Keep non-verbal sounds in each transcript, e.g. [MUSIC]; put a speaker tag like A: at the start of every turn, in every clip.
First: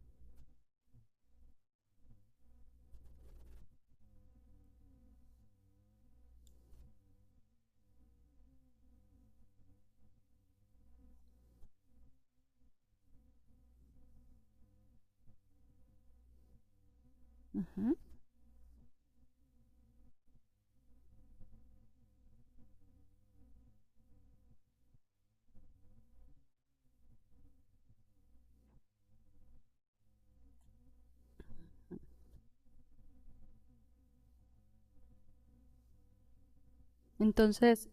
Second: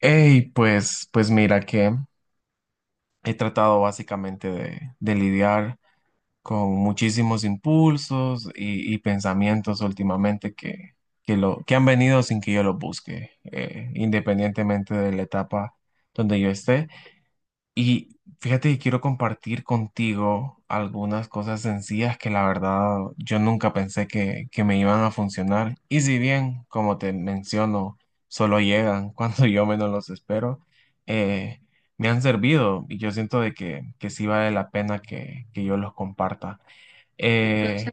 A: Hey, pues, pues mira que he tratado básicamente de lidiar con muchísimos impulsos y pensamientos últimamente que han venido sin que yo los busque, independientemente de la etapa donde yo esté.
B: Ajá.
A: Y fíjate que quiero compartir contigo algunas cosas sencillas que la verdad yo nunca pensé que me iban a funcionar. Y si bien, como te menciono, solo llegan [LAUGHS] cuando yo menos los espero, eh, me han servido y yo siento de que sí vale la pena que yo los comparta. Eh,
B: Entonces,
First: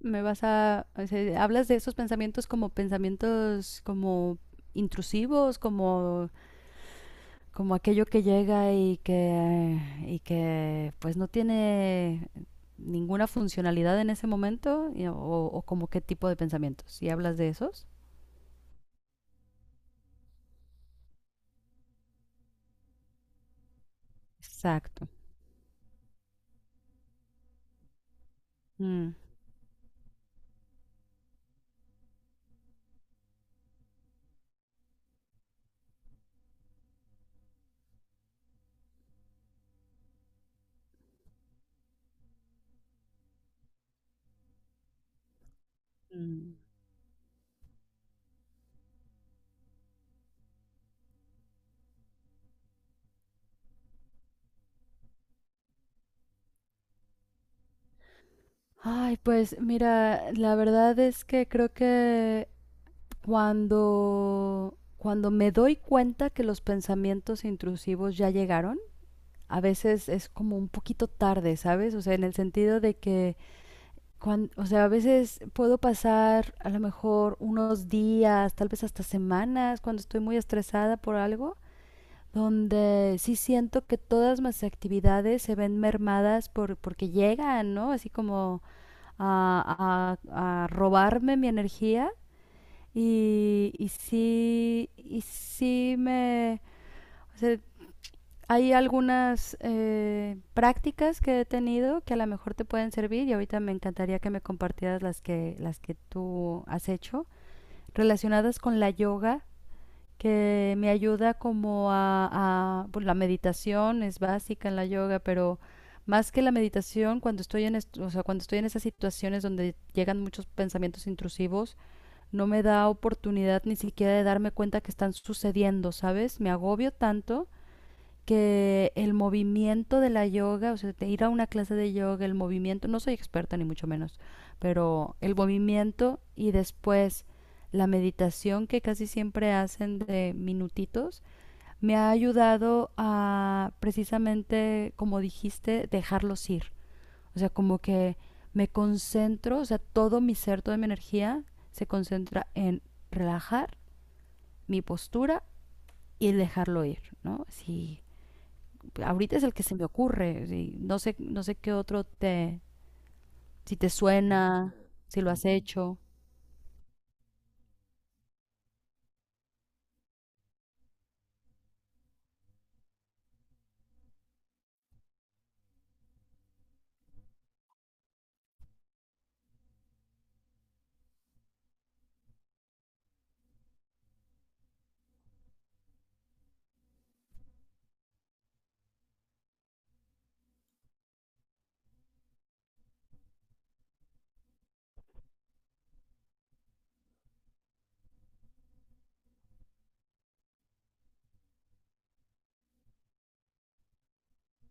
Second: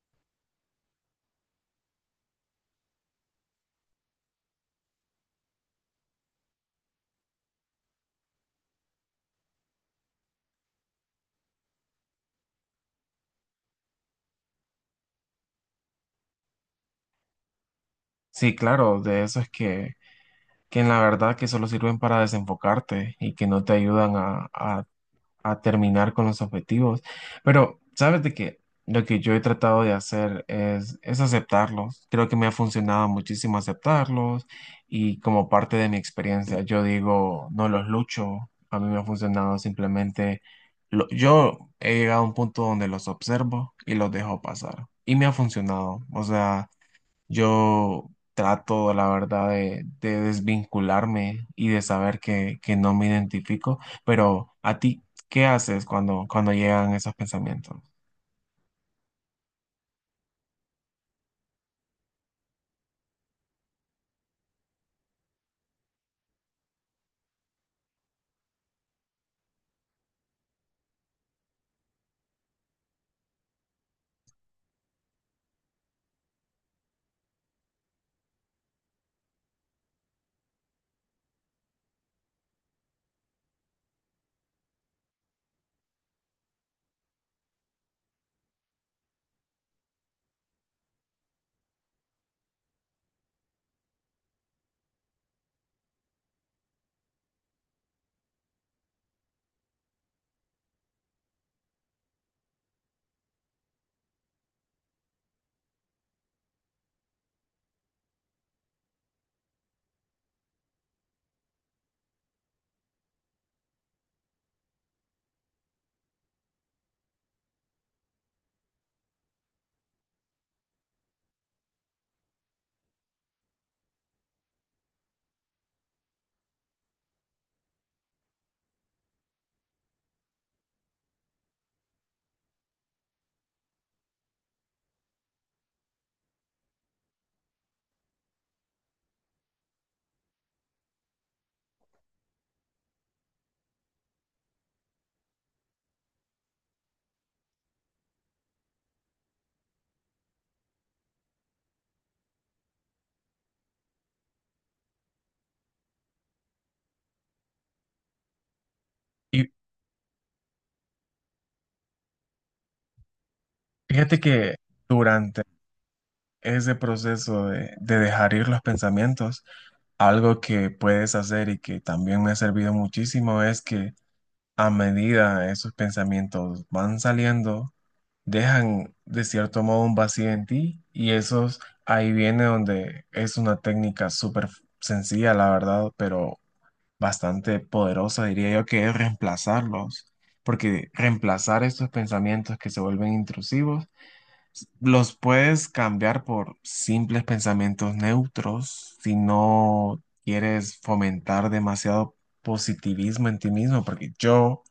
B: me vas a, o sea, hablas de esos pensamientos como intrusivos, como como aquello que llega y que pues no tiene ninguna funcionalidad en ese momento y- o como qué tipo de pensamientos. ¿Y hablas de esos?
A: sí, claro, de eso es que en la verdad que solo sirven para desenfocarte y que no te ayudan a, a
B: Exacto.
A: a terminar con los objetivos. Pero sabes de que lo
B: Mm.
A: que yo he tratado de hacer es aceptarlos. Creo que me ha funcionado muchísimo aceptarlos y como parte de mi experiencia, yo digo, no los lucho. A mí me ha funcionado simplemente, yo he llegado a un punto donde los observo y los dejo pasar. Y me ha funcionado. O
B: Mm.
A: sea... Yo trato, la verdad, de desvincularme y de saber que no me identifico, pero a ti, ¿qué haces cuando, cuando llegan esos pensamientos?
B: Ay, pues mira, la verdad es que creo que cuando, cuando me doy cuenta que los pensamientos intrusivos ya llegaron, a veces es como un poquito tarde, ¿sabes? O sea, en el sentido de que, o sea, a veces puedo pasar a lo mejor unos días, tal vez hasta semanas, cuando estoy muy estresada por algo, donde sí siento que todas mis actividades se ven mermadas porque llegan, ¿no? Así como a robarme mi energía y sí me... O sea, hay algunas prácticas que he tenido que a lo mejor te pueden servir, y ahorita me encantaría que me compartieras las que tú has hecho relacionadas con la yoga, que me ayuda como a pues, la meditación es básica en la yoga, pero más que la meditación, cuando estoy o sea, cuando estoy en esas situaciones donde llegan muchos pensamientos intrusivos, no me da oportunidad ni siquiera de darme cuenta que están sucediendo, ¿sabes? Me agobio tanto que el movimiento de la yoga, o sea, de ir a una clase de yoga, el movimiento, no soy experta ni mucho menos, pero el movimiento y después la meditación que casi siempre hacen de minutitos, me ha ayudado a precisamente, como dijiste, dejarlos ir. O sea, como que me concentro, o sea, todo mi ser, toda mi energía se concentra en relajar mi postura y el dejarlo ir, ¿no? Sí, ahorita es
A: Y
B: el que se me ocurre. Sí. No sé, no sé qué otro te, si te
A: fíjate que
B: suena, si lo
A: durante
B: has hecho.
A: ese proceso de dejar ir los pensamientos, algo que puedes hacer y que también me ha servido muchísimo es que a medida esos pensamientos van saliendo, dejan de cierto modo un vacío en ti y esos ahí viene donde es una técnica súper sencilla, la verdad, pero bastante poderosa, diría yo, que es reemplazarlos, porque reemplazar estos pensamientos que se vuelven intrusivos, los puedes cambiar por simples pensamientos neutros si no quieres fomentar demasiado positivismo en ti mismo, porque yo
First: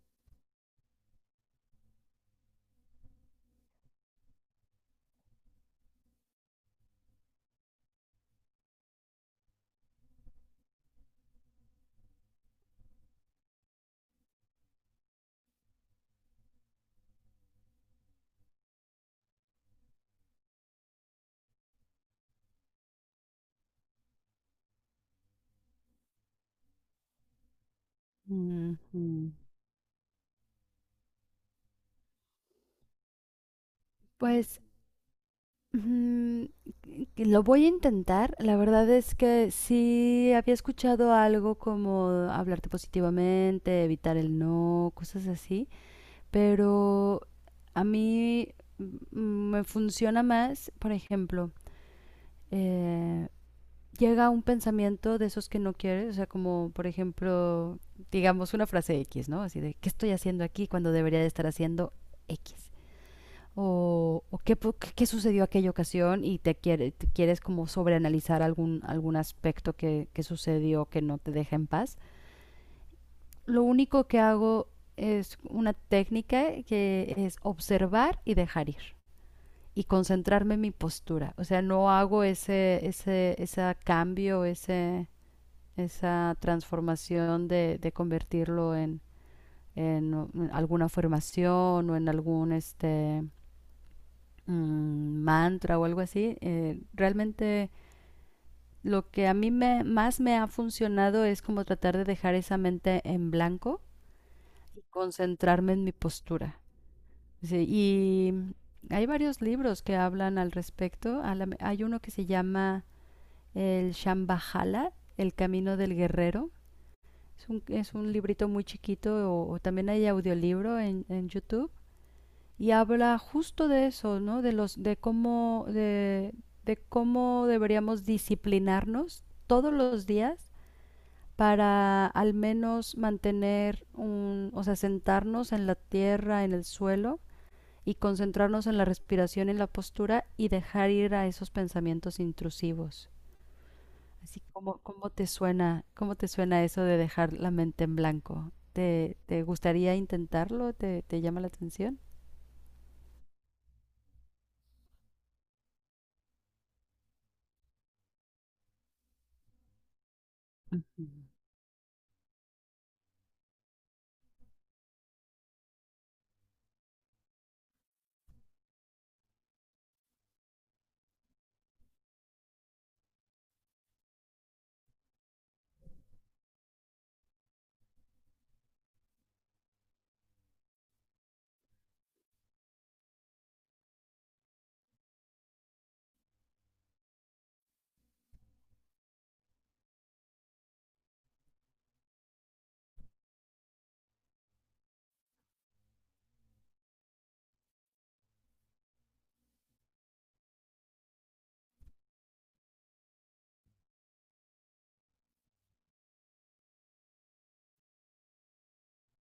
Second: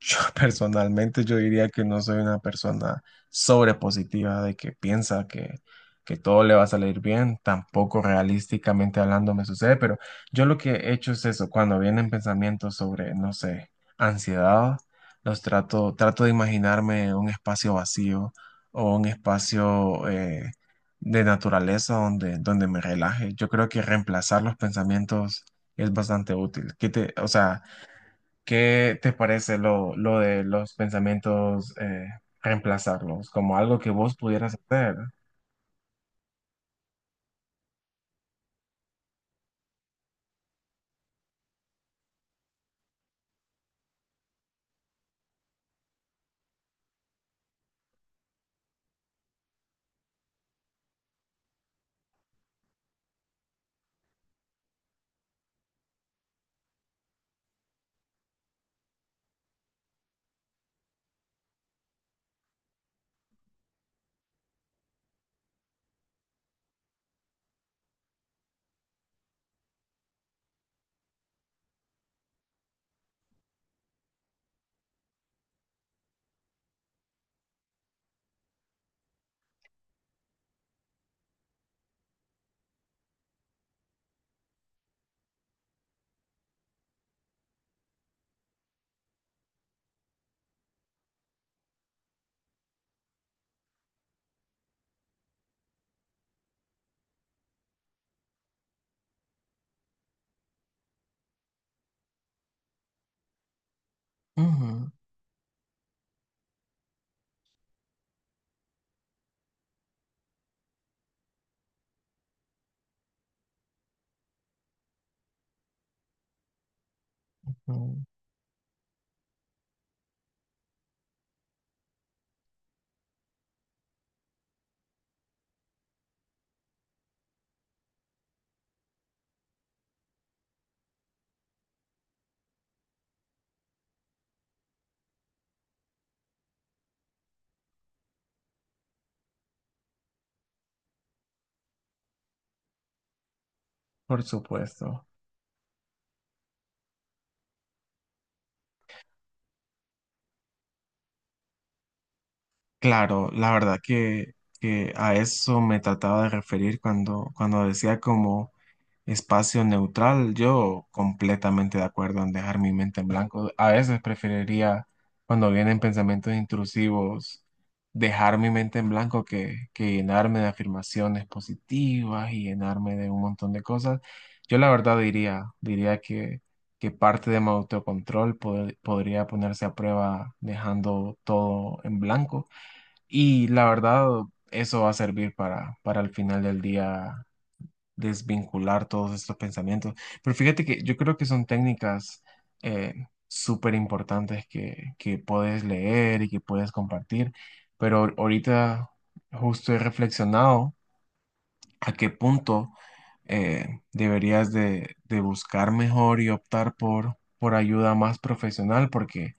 A: yo [LAUGHS] personalmente yo diría que no soy una persona sobrepositiva de que piensa que todo le va a salir bien, tampoco realísticamente hablando me sucede, pero yo lo que he hecho es eso, cuando vienen pensamientos sobre, no sé, ansiedad, trato de imaginarme un espacio vacío o un espacio de naturaleza donde, donde me relaje. Yo creo que reemplazar los pensamientos es bastante útil. O sea, ¿qué te
B: Ujú.
A: parece lo de los pensamientos, reemplazarlos como algo que vos pudieras
B: Pues
A: hacer?
B: mm, que lo voy a intentar. La verdad es que sí había escuchado algo como hablarte positivamente, evitar el no, cosas así, pero a mí mm, me funciona más, por ejemplo, eh, llega un pensamiento de esos que no quieres, o sea, como por ejemplo, digamos una frase X, ¿no? Así de, ¿qué estoy haciendo aquí cuando debería de estar haciendo X? O ¿qué, qué, sucedió aquella ocasión y te, te quieres como sobreanalizar algún, algún aspecto que sucedió que no te deja en paz. Lo único que hago es una técnica que es observar y dejar ir y concentrarme en mi postura. O sea, no hago ese cambio, ese, esa transformación de convertirlo en, alguna formación o en algún este mantra o algo así. Realmente lo que a mí me, más me ha funcionado es como tratar de dejar esa mente en blanco y
A: Ujú,
B: concentrarme en mi postura. Sí, y hay varios libros que hablan al respecto. Hay uno que se llama El Shambhala, El Camino del Guerrero. Es
A: ujú.
B: un librito muy chiquito, o también hay audiolibro en YouTube y habla justo de eso, ¿no? De los, de cómo deberíamos disciplinarnos todos los días para al menos mantener un, o sea, sentarnos en la tierra, en el suelo y concentrarnos en la respiración y la postura y dejar ir a esos pensamientos intrusivos.
A: Por
B: Así como,
A: supuesto.
B: cómo te suena eso de dejar la mente en blanco? ¿Te, te gustaría intentarlo? ¿Te, te llama la atención?
A: Claro, la verdad que a eso me trataba de referir cuando, cuando decía como... Espacio neutral, yo
B: Ujú.
A: completamente de acuerdo en dejar mi mente en blanco. A veces preferiría, cuando vienen pensamientos intrusivos, dejar mi mente en blanco que llenarme de afirmaciones positivas y llenarme de un montón de cosas. Yo la verdad diría que parte de mi autocontrol podría ponerse a prueba dejando todo en blanco. Y la verdad, eso va a servir para el final del día desvincular todos estos pensamientos. Pero fíjate que yo creo que son técnicas eh, súper importantes que puedes leer y que puedes compartir, pero ahorita justo he reflexionado a qué punto deberías de buscar mejor y optar por ayuda más profesional porque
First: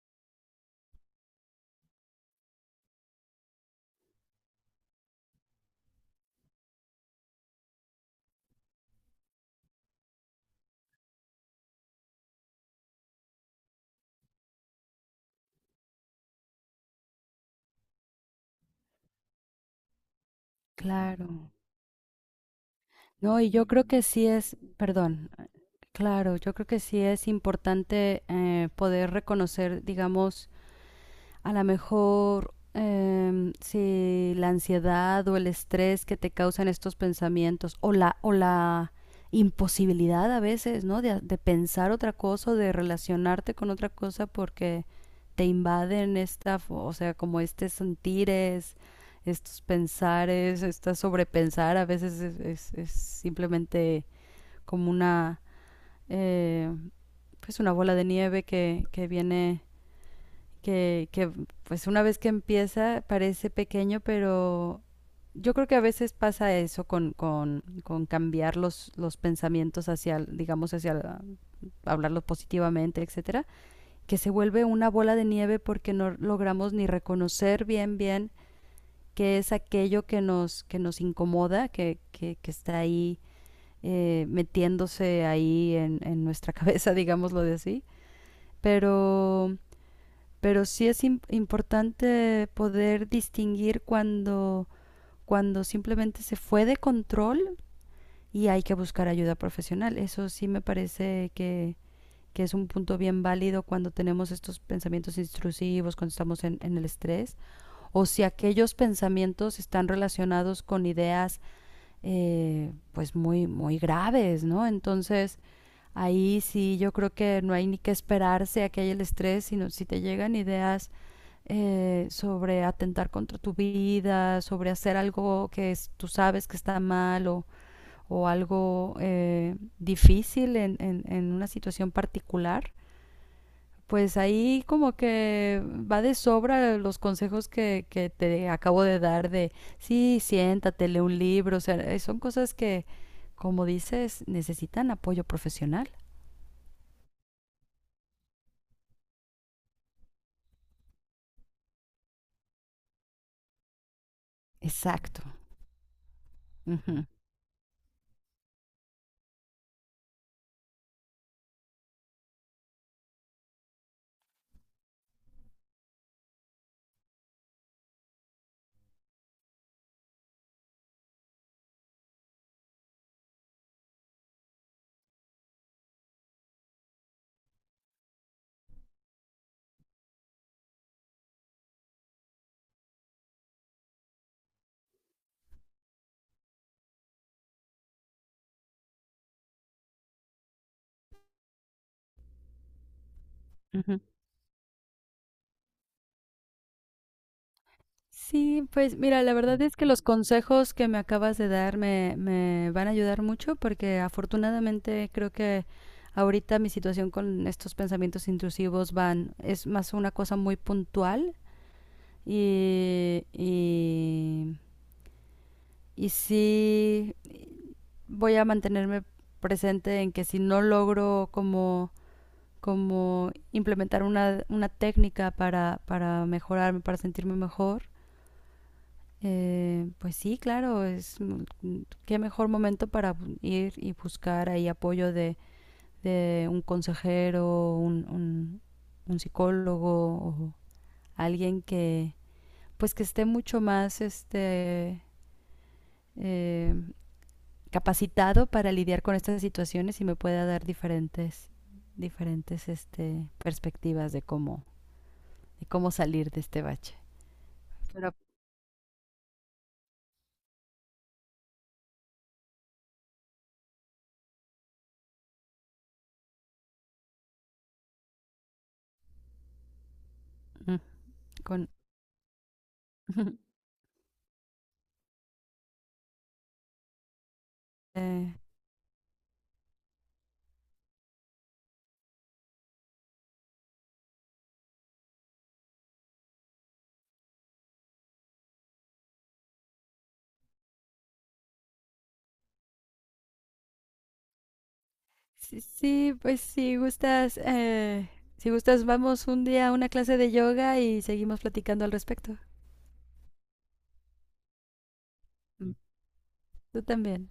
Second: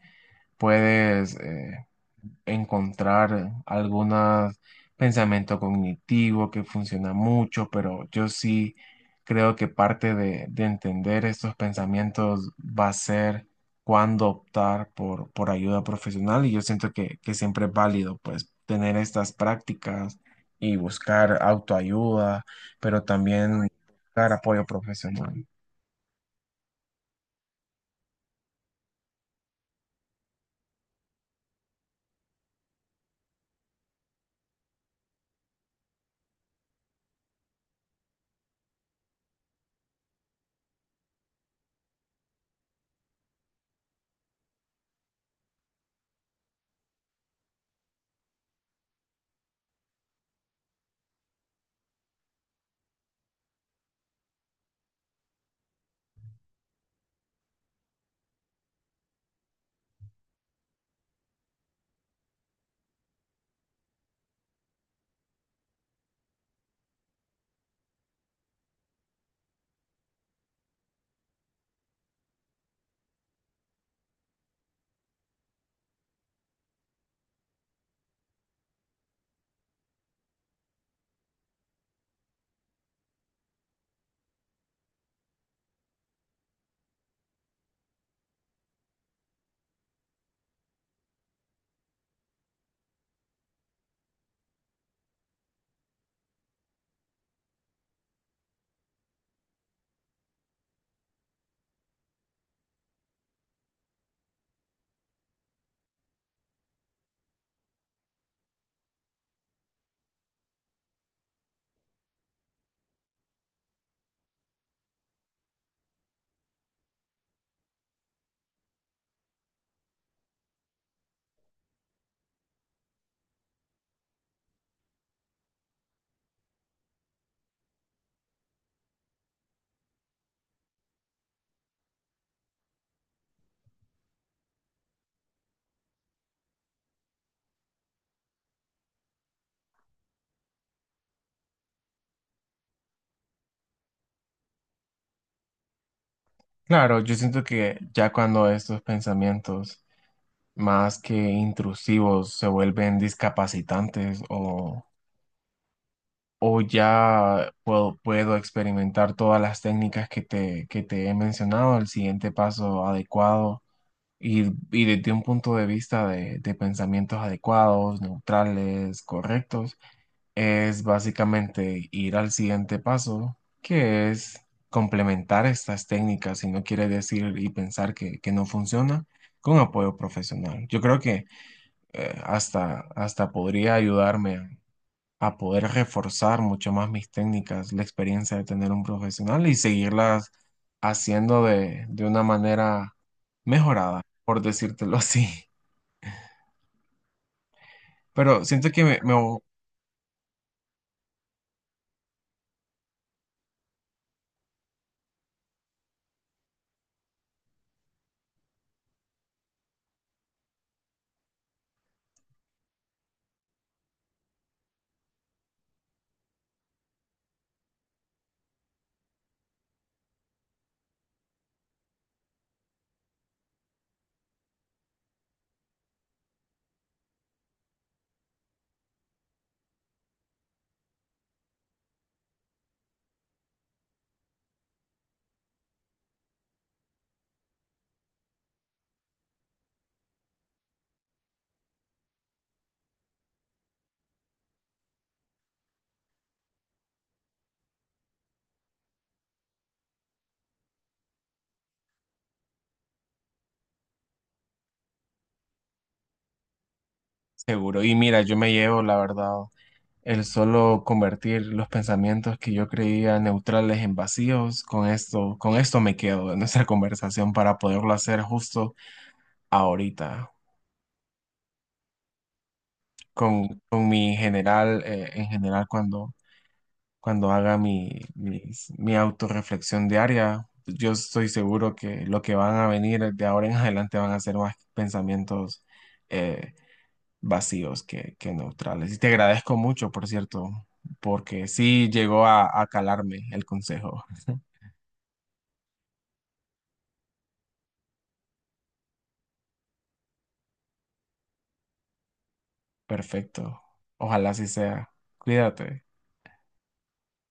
A: puedes... encontrar algunos pensamiento cognitivo que funciona mucho, pero yo sí creo que parte de entender estos pensamientos va a ser cuándo optar por ayuda profesional y yo siento que siempre es válido pues tener estas prácticas y buscar
B: Claro.
A: autoayuda, pero
B: No, y yo
A: también
B: creo que sí
A: buscar
B: es,
A: apoyo
B: perdón,
A: profesional.
B: claro, yo creo que sí es importante poder reconocer, digamos, a lo mejor si la ansiedad o el estrés que te causan estos pensamientos o la imposibilidad a veces, ¿no? De pensar otra cosa o de relacionarte con otra cosa porque te invaden esta, o sea, como este sentires, estos pensares, esta sobrepensar a veces es, es simplemente como una, eh, pues una bola de nieve que viene que pues una vez que empieza parece pequeño, pero yo creo que a veces pasa eso con cambiar los pensamientos hacia, digamos, hacia la- hablarlos positivamente, etcétera, que se vuelve una bola de nieve porque no logramos ni reconocer bien, bien qué es aquello que nos incomoda, que está ahí metiéndose ahí en nuestra [LAUGHS] cabeza, digámoslo de así. Pero pero sí es importante poder distinguir cuando, cuando simplemente se fue de control y hay que buscar ayuda profesional. Eso sí me parece que es un punto bien válido cuando tenemos estos pensamientos intrusivos, cuando estamos en el estrés, o si aquellos pensamientos están relacionados con ideas pues muy, muy graves, ¿no? Entonces, ahí sí yo creo que no hay ni que esperarse a que haya el estrés, sino si te llegan ideas sobre atentar contra tu vida, sobre hacer algo que tú sabes que está mal, o algo difícil en, en una situación particular, pues ahí como que va de sobra los consejos que te acabo de dar de, sí, siéntate, lee un libro, o sea, son cosas que como dices, necesitan apoyo profesional.
A: Claro, yo siento que ya cuando estos pensamientos más que intrusivos, se vuelven discapacitantes
B: Exacto.
A: o
B: Uh -huh.
A: ya puedo experimentar todas las técnicas que te he mencionado, el siguiente paso adecuado y desde un punto de vista de pensamientos adecuados, neutrales, correctos, es básicamente ir al siguiente paso, que es complementar estas técnicas si no quiere decir y pensar que no funciona con apoyo profesional. Yo creo que hasta podría ayudarme a poder reforzar mucho más mis técnicas, la experiencia de tener un profesional y seguirlas haciendo de una manera
B: Uh -huh.
A: mejorada, por decírtelo [LAUGHS] así. Pero
B: Sí,
A: siento que
B: pues
A: me
B: mira, la
A: voy
B: verdad es que los consejos que me acabas de dar me, me van a ayudar mucho porque afortunadamente creo que ahorita mi situación con estos pensamientos intrusivos van, es más una cosa muy puntual y, y, y sí voy a mantenerme presente en que si no logro como como implementar una técnica para mejorarme, para sentirme mejor, pues sí, claro, es qué mejor momento para ir y buscar ahí apoyo de un consejero, un, psicólogo o alguien que pues que esté mucho más este eh, capacitado para lidiar con estas situaciones y me pueda dar diferentes diferentes este perspectivas de cómo salir de este bache.
A: seguro. Y
B: Pero
A: mira, yo me llevo, la verdad, el solo convertir los pensamientos que yo creía neutrales en vacíos, con esto me quedo en nuestra [LAUGHS] conversación para poderlo hacer justo ahorita.
B: mm, con... [LAUGHS]
A: Con mi general, en general cuando, cuando haga
B: eh,
A: mi autorreflexión diaria, yo estoy seguro que lo que van a venir de ahora en [LAUGHS] adelante van a ser más pensamientos eh, vacíos que neutrales. Y te agradezco mucho, por cierto, porque sí llegó a calarme el consejo.
B: sí, sí, pues si gustas, si gustas, vamos un día a una clase de yoga y seguimos platicando al respecto.
A: Perfecto. Ojalá así sea.
B: Mm,
A: Cuídate.
B: tú también.